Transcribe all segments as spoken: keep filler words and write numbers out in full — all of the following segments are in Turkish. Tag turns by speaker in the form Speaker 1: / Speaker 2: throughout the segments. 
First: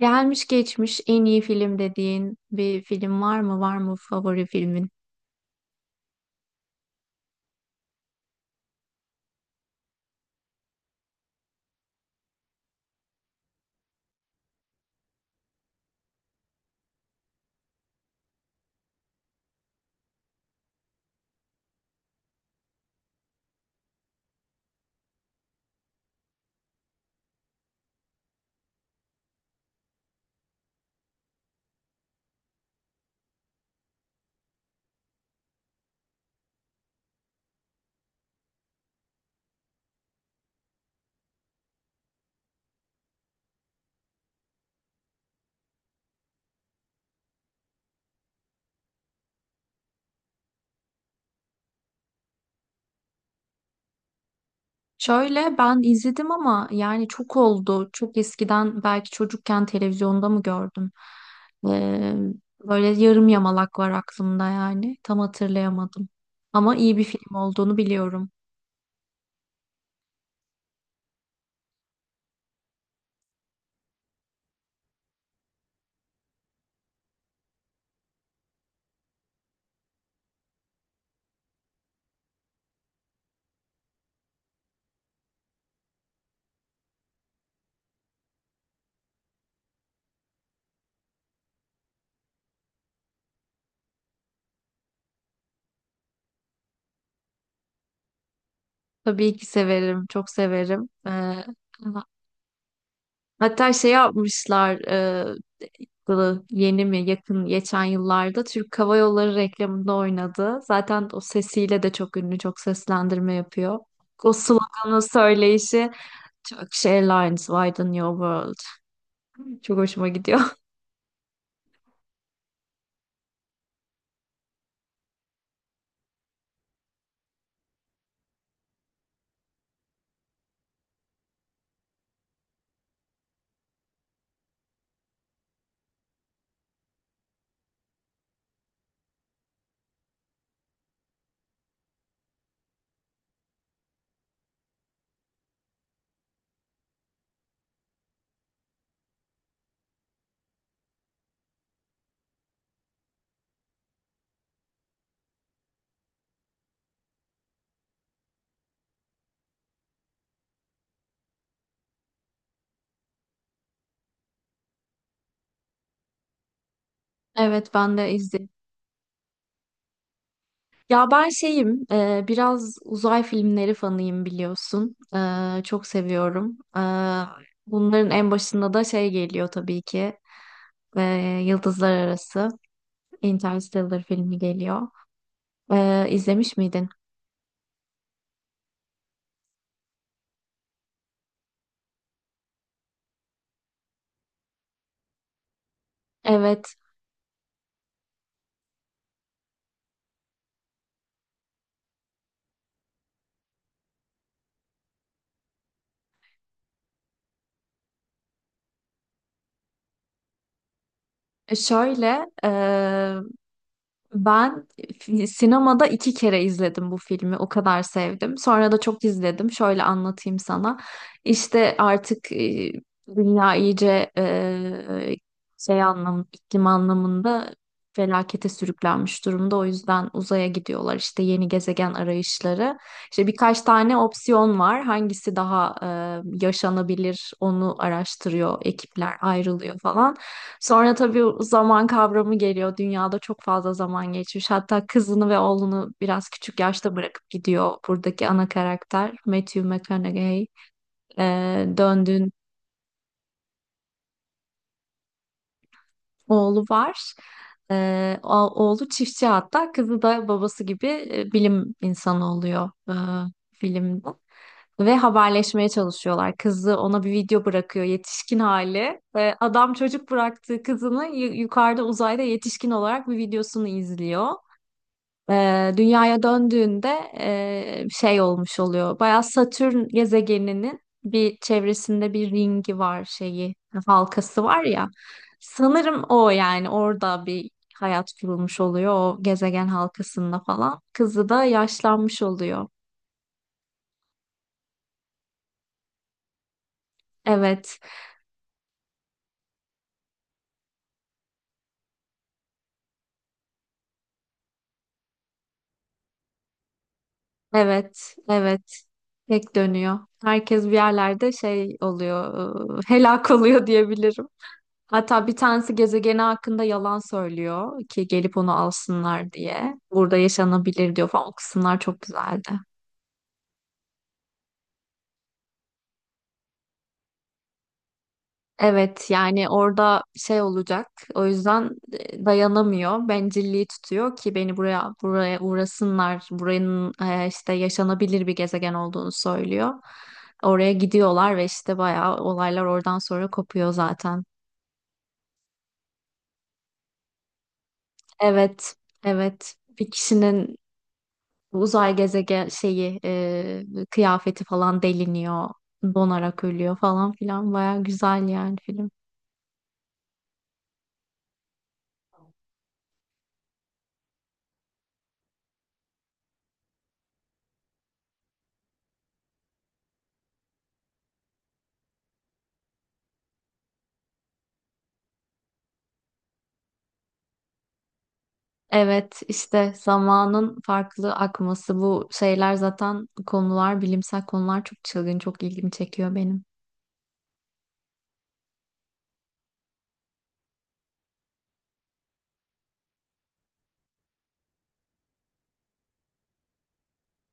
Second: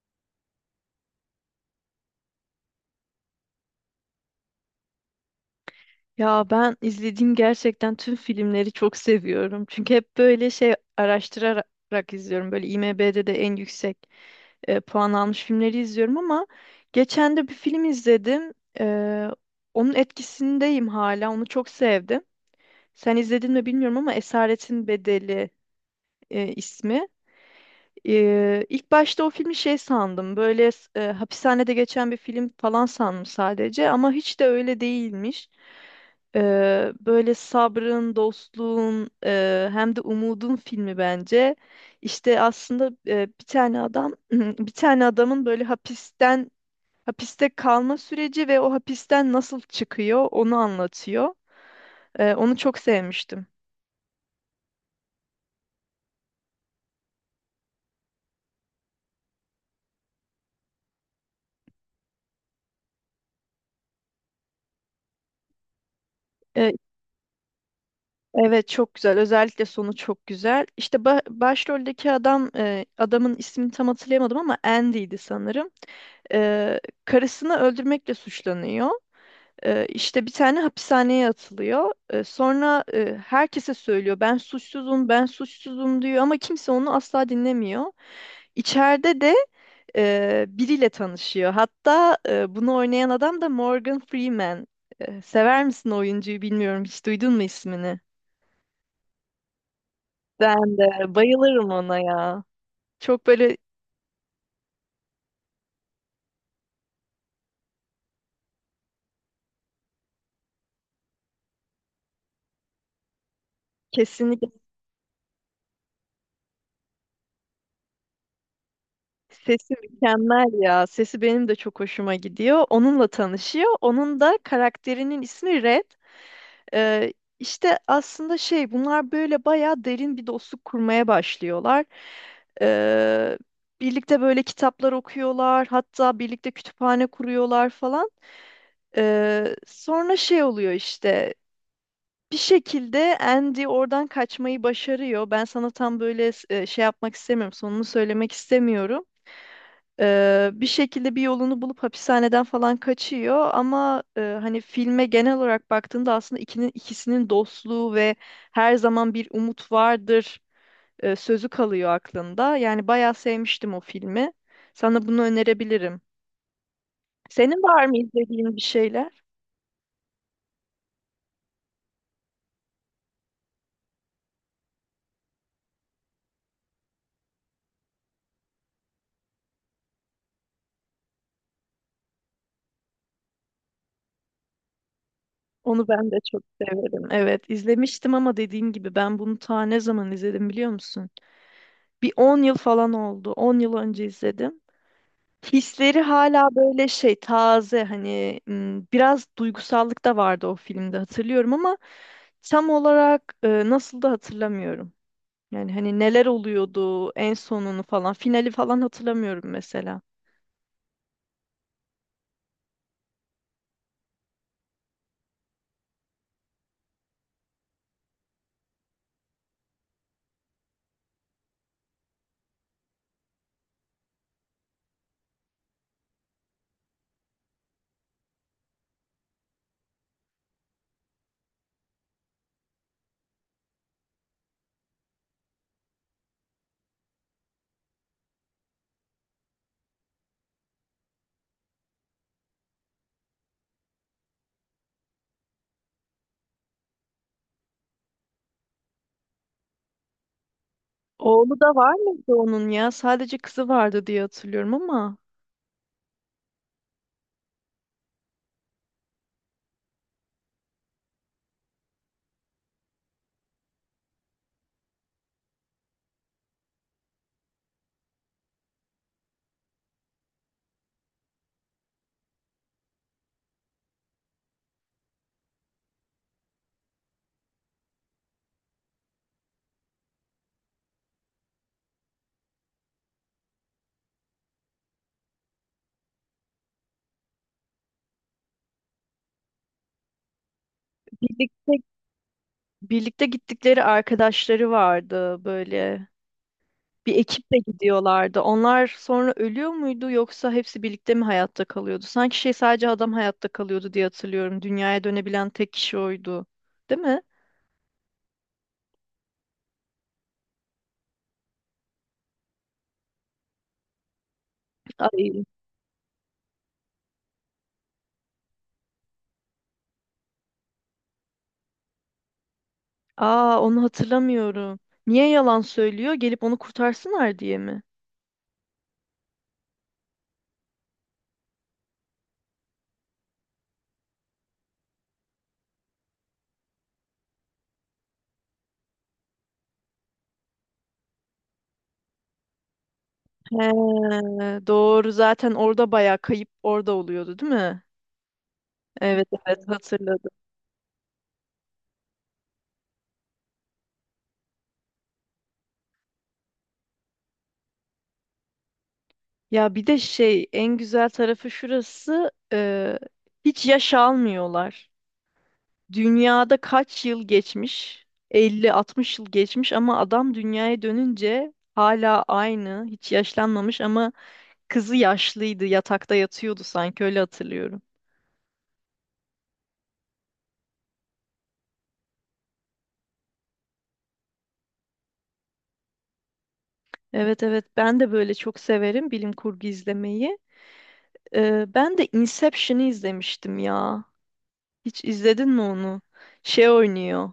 Speaker 1: Gelmiş geçmiş en iyi film dediğin bir film var mı? Var mı favori filmin?
Speaker 2: Ya ben izlediğim gerçekten tüm filmleri çok seviyorum. Çünkü hep böyle şey araştırarak izliyorum. Böyle IMDb'de de en yüksek e, puan almış filmleri izliyorum ama geçen de bir film izledim. E, Onun etkisindeyim hala. Onu çok sevdim. Sen izledin mi bilmiyorum ama Esaretin Bedeli e, ismi. E, ilk başta o filmi şey sandım. Böyle e, hapishanede geçen bir film falan sandım sadece ama hiç de öyle değilmiş. Ee, böyle sabrın, dostluğun, e, hem de umudun filmi bence. İşte aslında e, bir tane adam, bir tane adamın böyle hapisten hapiste kalma süreci ve o hapisten nasıl çıkıyor onu anlatıyor. Ee, onu çok sevmiştim.
Speaker 1: Şöyle ben izledim ama yani çok oldu. Çok eskiden belki çocukken televizyonda mı gördüm? Ee, Böyle yarım yamalak var aklımda yani. Tam hatırlayamadım.
Speaker 2: E,
Speaker 1: Ama iyi bir film olduğunu biliyorum.
Speaker 2: evet, çok güzel. Özellikle sonu çok güzel. İşte ba- başroldeki adam, e, adamın ismini tam hatırlayamadım ama Andy'ydi sanırım. Ee, karısını öldürmekle suçlanıyor. Ee, işte bir tane hapishaneye atılıyor. Ee, sonra e, herkese söylüyor, ben suçsuzum, ben suçsuzum diyor ama kimse onu asla dinlemiyor. İçeride de e, biriyle tanışıyor. Hatta e, bunu oynayan adam da Morgan Freeman. E, sever misin o oyuncuyu bilmiyorum. Hiç duydun mu ismini?
Speaker 1: Tabii ki severim. Çok
Speaker 2: Ben
Speaker 1: severim.
Speaker 2: de
Speaker 1: Ee,
Speaker 2: bayılırım ona ya. Çok böyle
Speaker 1: hatta şey yapmışlar. Yılı yeni mi yakın geçen yıllarda Türk Hava Yolları reklamında oynadı. Zaten o sesiyle de çok ünlü, çok seslendirme yapıyor. O
Speaker 2: kesinlikle
Speaker 1: sloganı söyleyişi Turkish Airlines widen your world.
Speaker 2: sesi
Speaker 1: Çok hoşuma gidiyor.
Speaker 2: mükemmel ya. Sesi benim de çok hoşuma gidiyor. Onunla tanışıyor. Onun da karakterinin ismi Red. Ee, işte aslında şey, bunlar böyle bayağı derin bir dostluk kurmaya başlıyorlar. Ee, Birlikte böyle kitaplar okuyorlar, hatta birlikte kütüphane kuruyorlar falan. Ee, sonra şey oluyor işte, bir şekilde Andy oradan kaçmayı başarıyor. Ben sana tam böyle e, şey yapmak istemiyorum, sonunu söylemek istemiyorum. Ee, bir şekilde bir yolunu bulup hapishaneden falan kaçıyor ama e, hani filme genel olarak baktığında aslında ikinin ikisinin dostluğu ve her zaman bir umut vardır e, sözü kalıyor aklında. Yani bayağı sevmiştim o filmi. Sana bunu önerebilirim. Senin
Speaker 1: Evet
Speaker 2: var mı
Speaker 1: ben de izledim.
Speaker 2: izlediğin bir şeyler?
Speaker 1: Ya ben şeyim, e, biraz uzay filmleri fanıyım biliyorsun. E, çok seviyorum. E, bunların en başında da şey geliyor tabii ki. E, Yıldızlar Arası Interstellar filmi geliyor.
Speaker 2: Onu
Speaker 1: E,
Speaker 2: ben de çok
Speaker 1: izlemiş miydin?
Speaker 2: severim. Evet, izlemiştim ama dediğim gibi ben bunu ta ne zaman izledim biliyor musun? Bir on yıl falan oldu. On yıl önce izledim. Hisleri hala
Speaker 1: Evet.
Speaker 2: böyle şey taze hani, m, biraz duygusallık da vardı o filmde hatırlıyorum ama tam olarak e, nasıl da hatırlamıyorum. Yani hani neler oluyordu, en sonunu falan, finali falan hatırlamıyorum mesela.
Speaker 1: Şöyle, ben fi- sinemada iki kere izledim bu filmi. O kadar sevdim. Sonra da çok izledim. Şöyle anlatayım sana. İşte artık e, dünya iyice e, şey anlam, iklim anlamında felakete sürüklenmiş durumda. O yüzden uzaya gidiyorlar. İşte yeni gezegen arayışları. İşte birkaç tane opsiyon var. Hangisi daha e, yaşanabilir onu araştırıyor, ekipler ayrılıyor falan. Sonra tabii zaman kavramı geliyor. Dünyada çok fazla zaman geçmiş. Hatta kızını ve oğlunu biraz küçük yaşta bırakıp gidiyor buradaki ana karakter Matthew McConaughey.
Speaker 2: Oğlu da
Speaker 1: Ee,
Speaker 2: var
Speaker 1: döndüğün
Speaker 2: mıydı onun ya? Sadece kızı vardı diye hatırlıyorum ama.
Speaker 1: oğlu var. Ee, o- oğlu çiftçi, hatta kızı da babası gibi e, bilim insanı oluyor e, filmde. Ve haberleşmeye çalışıyorlar. Kızı ona bir video bırakıyor yetişkin hali. Ve adam çocuk bıraktığı kızını yu- yukarıda uzayda yetişkin olarak bir videosunu izliyor. E, dünyaya döndüğünde e, şey olmuş oluyor. Bayağı Satürn gezegeninin bir çevresinde bir ringi var şeyi, halkası var ya. Sanırım o, yani orada bir hayat kurulmuş oluyor o gezegen halkasında falan. Kızı da
Speaker 2: Birlikteydi
Speaker 1: yaşlanmış oluyor.
Speaker 2: Birlikte gittikleri arkadaşları vardı böyle. Bir ekiple
Speaker 1: Evet,
Speaker 2: gidiyorlardı. Onlar sonra ölüyor muydu yoksa hepsi birlikte mi hayatta kalıyordu? Sanki şey, sadece adam hayatta kalıyordu diye hatırlıyorum. Dünyaya dönebilen tek kişi oydu. Değil mi?
Speaker 1: evet, evet. Tek dönüyor. Herkes bir yerlerde şey oluyor, e, helak oluyor diyebilirim. Hatta bir
Speaker 2: Ay.
Speaker 1: tanesi gezegeni hakkında yalan söylüyor ki gelip onu alsınlar diye. Burada yaşanabilir diyor falan. O kısımlar çok güzeldi.
Speaker 2: Aa, onu hatırlamıyorum. Niye yalan söylüyor? Gelip onu kurtarsınlar diye mi?
Speaker 1: Evet yani orada şey olacak. O yüzden e, dayanamıyor. Bencilliği tutuyor ki beni buraya buraya uğrasınlar. Buranın e, işte yaşanabilir bir gezegen olduğunu söylüyor. Oraya gidiyorlar ve işte bayağı olaylar oradan sonra
Speaker 2: He,
Speaker 1: kopuyor zaten.
Speaker 2: doğru, zaten orada bayağı kayıp orada oluyordu değil mi?
Speaker 1: Evet.
Speaker 2: Evet,
Speaker 1: Evet.
Speaker 2: evet,
Speaker 1: Bir
Speaker 2: hatırladım.
Speaker 1: kişinin uzay gezegen şeyi e, kıyafeti falan deliniyor, donarak ölüyor falan filan. Baya güzel yani film.
Speaker 2: Ya bir de şey, en güzel tarafı şurası, e, hiç yaş almıyorlar. Dünyada kaç yıl geçmiş? elli altmış yıl geçmiş ama adam dünyaya dönünce hala aynı, hiç yaşlanmamış ama kızı yaşlıydı, yatakta yatıyordu, sanki öyle hatırlıyorum.
Speaker 1: Evet işte zamanın farklı akması, bu şeyler zaten konular, bilimsel konular çok çılgın, çok ilgimi çekiyor benim.
Speaker 2: Evet, evet, ben de böyle çok severim bilim kurgu izlemeyi. E, ben de Inception'ı izlemiştim ya. Hiç izledin mi onu? Şey oynuyor.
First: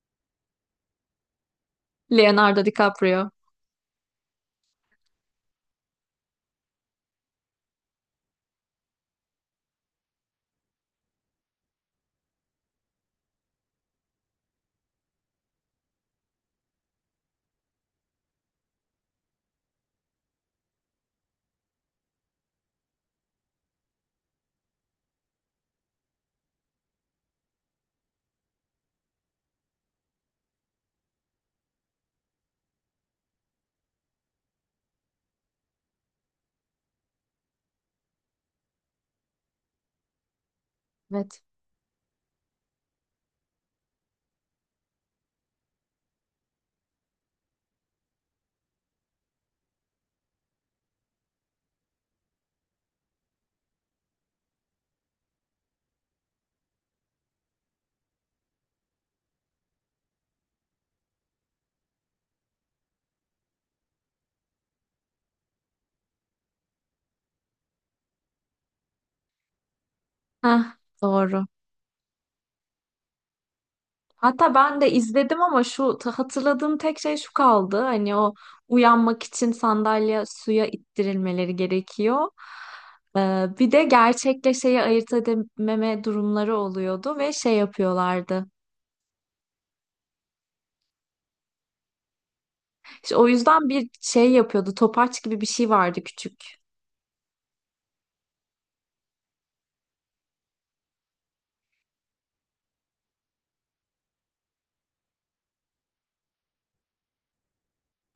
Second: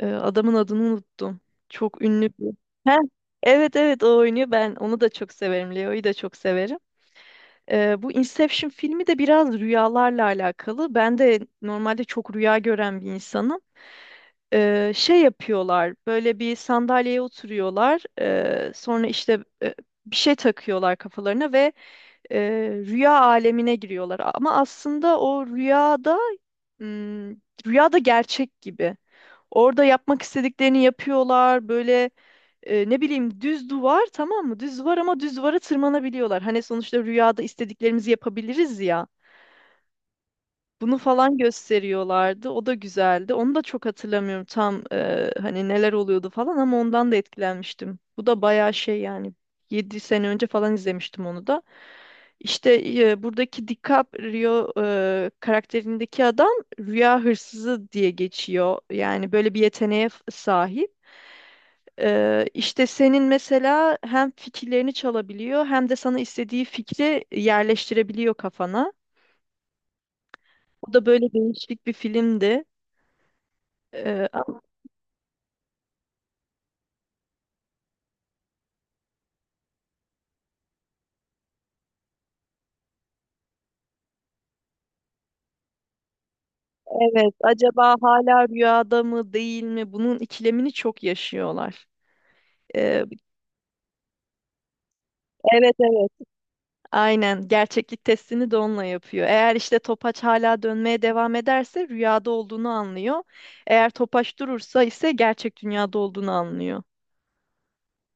Speaker 2: Ee, adamın adını unuttum. Çok ünlü bir.
Speaker 1: Leonardo
Speaker 2: Heh,
Speaker 1: DiCaprio.
Speaker 2: evet, evet, o oynuyor. Ben onu da çok severim. Leo'yu da çok severim. Ee, bu Inception filmi de biraz rüyalarla alakalı. Ben de normalde çok rüya gören bir insanım. Ee, şey yapıyorlar. Böyle bir sandalyeye oturuyorlar. Ee, sonra işte e, bir şey takıyorlar kafalarına ve e, rüya alemine giriyorlar. Ama aslında o rüyada hmm, rüyada gerçek gibi. Orada yapmak istediklerini yapıyorlar. Böyle e, ne bileyim, düz duvar, tamam mı? Düz duvar ama düz duvara tırmanabiliyorlar. Hani sonuçta rüyada istediklerimizi yapabiliriz ya. Bunu falan
Speaker 1: Evet.
Speaker 2: gösteriyorlardı. O da güzeldi. Onu da çok hatırlamıyorum tam, e, hani neler oluyordu falan ama ondan da etkilenmiştim. Bu da bayağı şey, yani yedi sene önce falan izlemiştim onu da. İşte e, buradaki DiCaprio e, karakterindeki adam rüya hırsızı diye geçiyor. Yani böyle bir yeteneğe f- sahip. Ee, işte senin mesela hem fikirlerini çalabiliyor hem de sana istediği fikri yerleştirebiliyor kafana.
Speaker 1: Heh,
Speaker 2: O da böyle
Speaker 1: doğru.
Speaker 2: değişik bir filmdi. Ee,
Speaker 1: Hatta
Speaker 2: ama
Speaker 1: ben de izledim ama şu ta- hatırladığım tek şey şu kaldı. Hani o uyanmak için sandalye suya ittirilmeleri gerekiyor. Ee, bir de gerçekle şeyi ayırt edememe durumları oluyordu ve
Speaker 2: evet,
Speaker 1: şey
Speaker 2: acaba
Speaker 1: yapıyorlardı.
Speaker 2: hala rüyada mı değil mi? Bunun ikilemini çok yaşıyorlar. Ee,
Speaker 1: İşte o yüzden bir şey yapıyordu. Topaç gibi bir şey
Speaker 2: evet,
Speaker 1: vardı.
Speaker 2: evet. Aynen, gerçeklik testini de onunla yapıyor. Eğer işte topaç hala dönmeye devam ederse rüyada olduğunu anlıyor. Eğer topaç durursa ise gerçek dünyada olduğunu anlıyor.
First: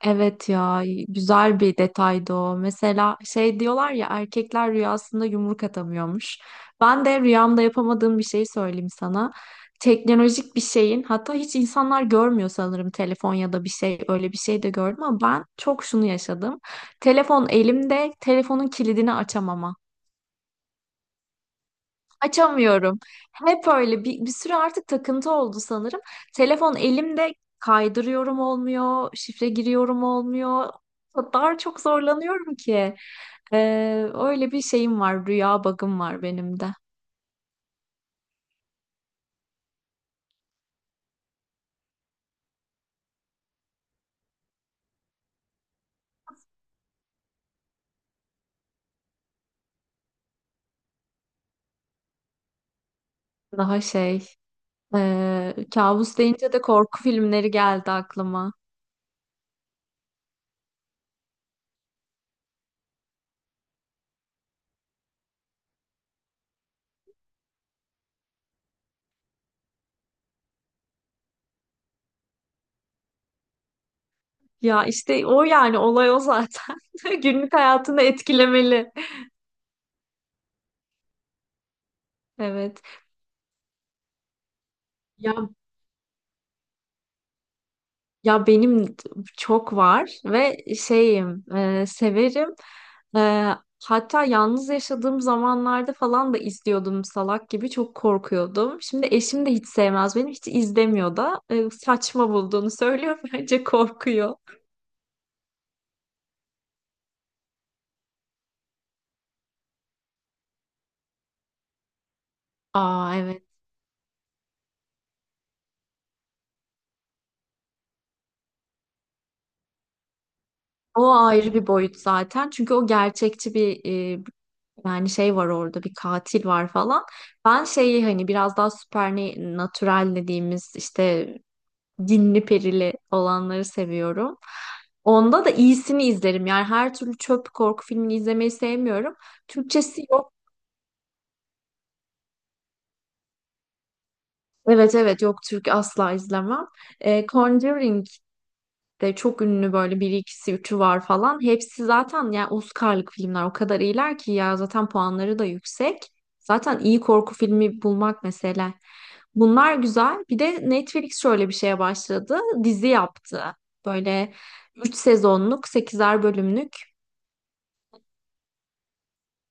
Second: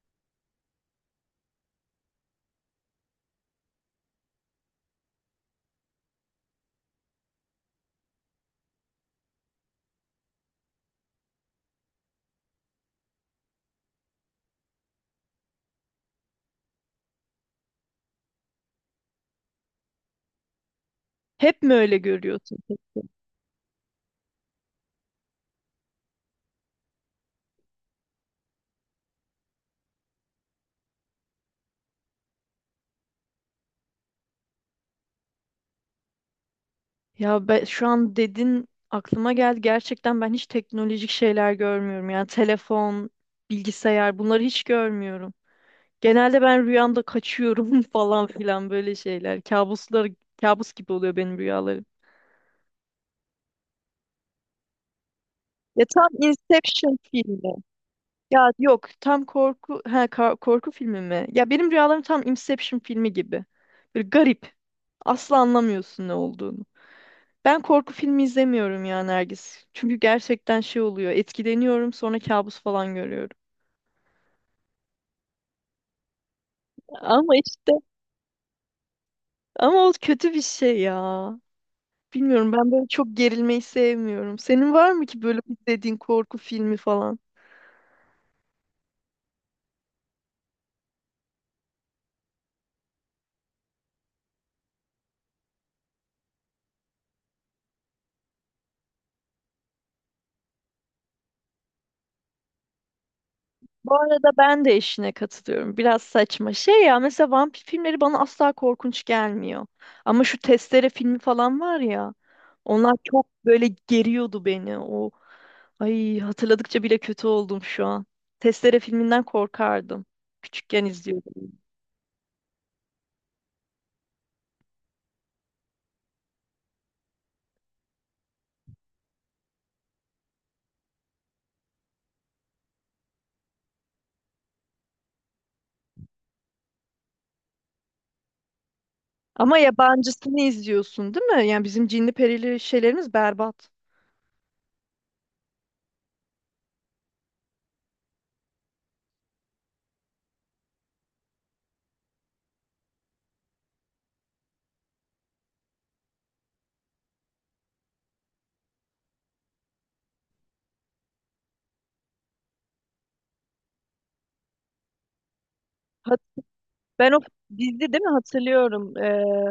Speaker 1: Evet ya, güzel bir detaydı o. Mesela şey diyorlar ya, erkekler rüyasında yumruk atamıyormuş. Ben de rüyamda yapamadığım bir şey söyleyeyim sana. Teknolojik bir şeyin, hatta hiç insanlar görmüyor sanırım, telefon ya da bir şey, öyle bir şey de gördüm ama ben çok şunu yaşadım. Telefon elimde telefonun kilidini açamama.
Speaker 2: Hep mi öyle görüyorsun?
Speaker 1: Açamıyorum. Hep öyle bir, bir süre artık takıntı oldu sanırım. Telefon elimde kaydırıyorum olmuyor, şifre giriyorum olmuyor. O kadar çok zorlanıyorum ki. Ee, öyle bir şeyim var, rüya bug'ım var benim de.
Speaker 2: Ya ben, şu an dedin, aklıma geldi. Gerçekten ben hiç teknolojik şeyler görmüyorum. Yani telefon, bilgisayar, bunları hiç görmüyorum. Genelde ben rüyamda kaçıyorum falan filan, böyle şeyler. Kabuslar, kabus gibi oluyor benim rüyalarım.
Speaker 1: Daha şey, ee,
Speaker 2: Ya tam
Speaker 1: kabus deyince de
Speaker 2: Inception
Speaker 1: korku filmleri
Speaker 2: filmi.
Speaker 1: geldi
Speaker 2: Ya
Speaker 1: aklıma.
Speaker 2: yok, tam korku, ha ka- korku filmi mi? Ya benim rüyalarım tam Inception filmi gibi. Böyle garip. Asla anlamıyorsun ne olduğunu. Ben korku filmi izlemiyorum ya, Nergis. Çünkü gerçekten şey oluyor. Etkileniyorum, sonra kabus falan görüyorum.
Speaker 1: Ya işte o yani olay o zaten.
Speaker 2: Ama
Speaker 1: Günlük
Speaker 2: işte
Speaker 1: hayatını etkilemeli.
Speaker 2: ama o kötü bir şey ya. Bilmiyorum, ben
Speaker 1: Evet.
Speaker 2: böyle çok gerilmeyi sevmiyorum. Senin var mı ki böyle izlediğin korku filmi falan?
Speaker 1: Ya benim çok var ve şeyim e, severim. E, Hatta yalnız yaşadığım zamanlarda falan da izliyordum, salak gibi çok korkuyordum. Şimdi eşim de hiç sevmez, beni hiç izlemiyor da e, saçma bulduğunu söylüyor bence
Speaker 2: Bu arada
Speaker 1: korkuyor.
Speaker 2: ben de eşine katılıyorum. Biraz saçma. Şey ya, mesela vampir filmleri bana asla korkunç gelmiyor. Ama şu Testere filmi falan var ya. Onlar
Speaker 1: Aa
Speaker 2: çok
Speaker 1: evet,
Speaker 2: böyle geriyordu beni. O, ay, hatırladıkça bile kötü oldum şu an. Testere filminden korkardım. Küçükken
Speaker 1: o ayrı
Speaker 2: izliyordum.
Speaker 1: bir boyut zaten çünkü o gerçekçi bir e, yani şey var, orada bir katil var falan. Ben şeyi, hani biraz daha supernatural dediğimiz işte cinli perili olanları seviyorum. Onda da iyisini izlerim. Yani her türlü çöp korku filmini izlemeyi sevmiyorum.
Speaker 2: Ama
Speaker 1: Türkçesi yok.
Speaker 2: yabancısını izliyorsun, değil mi? Yani bizim cinli perili şeylerimiz berbat.
Speaker 1: Evet evet yok, Türk asla izlemem. E, Conjuring de çok ünlü, böyle bir ikisi üçü var falan. Hepsi zaten yani Oscar'lık filmler, o kadar iyiler ki ya, zaten puanları da yüksek. Zaten iyi korku filmi bulmak mesele. Bunlar güzel. Bir de Netflix şöyle bir şeye başladı. Dizi yaptı. Böyle üç sezonluk,
Speaker 2: Hat-
Speaker 1: sekizer bölümlük.
Speaker 2: Ben o dizi değil mi hatırlıyorum. Ee,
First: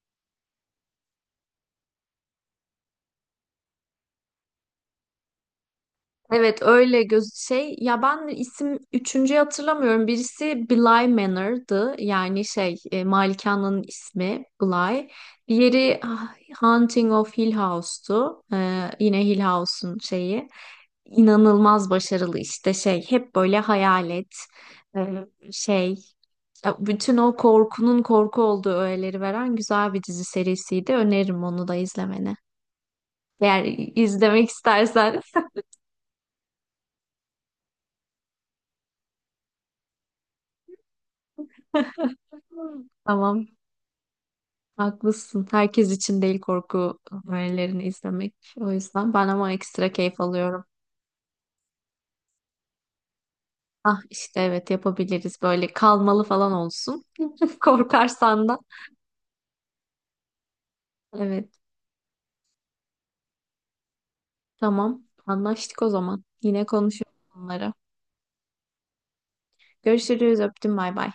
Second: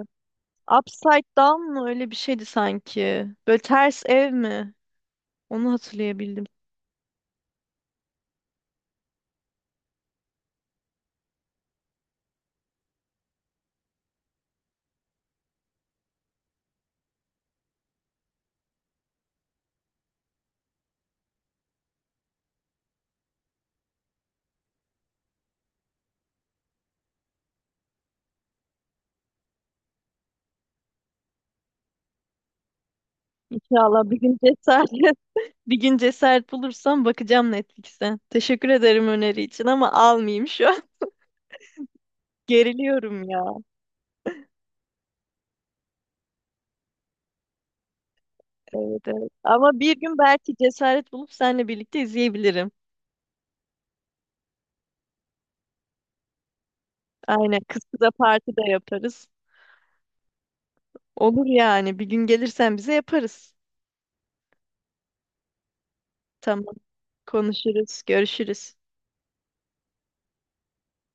Speaker 2: Upside Down mı öyle bir şeydi sanki. Böyle ters ev mi? Onu hatırlayabildim.
Speaker 1: Evet öyle göz şey ya, ben isim üçüncüyü hatırlamıyorum. Birisi Bly Manor'dı. Yani şey, e, malikanenin ismi Bly. Diğeri ah, Haunting of Hill House'tu. Ee, yine Hill House'un şeyi. İnanılmaz başarılı, işte şey, hep böyle hayalet, e, şey, ya bütün o korkunun korku olduğu öğeleri veren güzel bir dizi serisiydi. Öneririm onu da izlemeni. Eğer
Speaker 2: İnşallah bir gün
Speaker 1: izlemek
Speaker 2: cesaret,
Speaker 1: istersen.
Speaker 2: bir gün cesaret bulursam bakacağım Netflix'e. Teşekkür ederim öneri için ama almayayım şu an. Geriliyorum
Speaker 1: Tamam.
Speaker 2: ya.
Speaker 1: Haklısın. Herkes için değil korku öğelerini izlemek. O
Speaker 2: Evet,
Speaker 1: yüzden ben
Speaker 2: evet.
Speaker 1: ama
Speaker 2: Ama
Speaker 1: ekstra
Speaker 2: bir gün
Speaker 1: keyif
Speaker 2: belki
Speaker 1: alıyorum.
Speaker 2: cesaret bulup seninle birlikte izleyebilirim.
Speaker 1: Ah işte evet yapabiliriz. Böyle kalmalı falan olsun.
Speaker 2: Aynen. Kız kıza
Speaker 1: Korkarsan
Speaker 2: parti
Speaker 1: da.
Speaker 2: de yaparız. Olur
Speaker 1: Evet.
Speaker 2: yani. Bir gün gelirsen bize yaparız.
Speaker 1: Tamam. Anlaştık o zaman. Yine
Speaker 2: Tamam.
Speaker 1: konuşuruz bunları.
Speaker 2: Konuşuruz. Görüşürüz.
Speaker 1: Görüşürüz. Öptüm. Bay bay.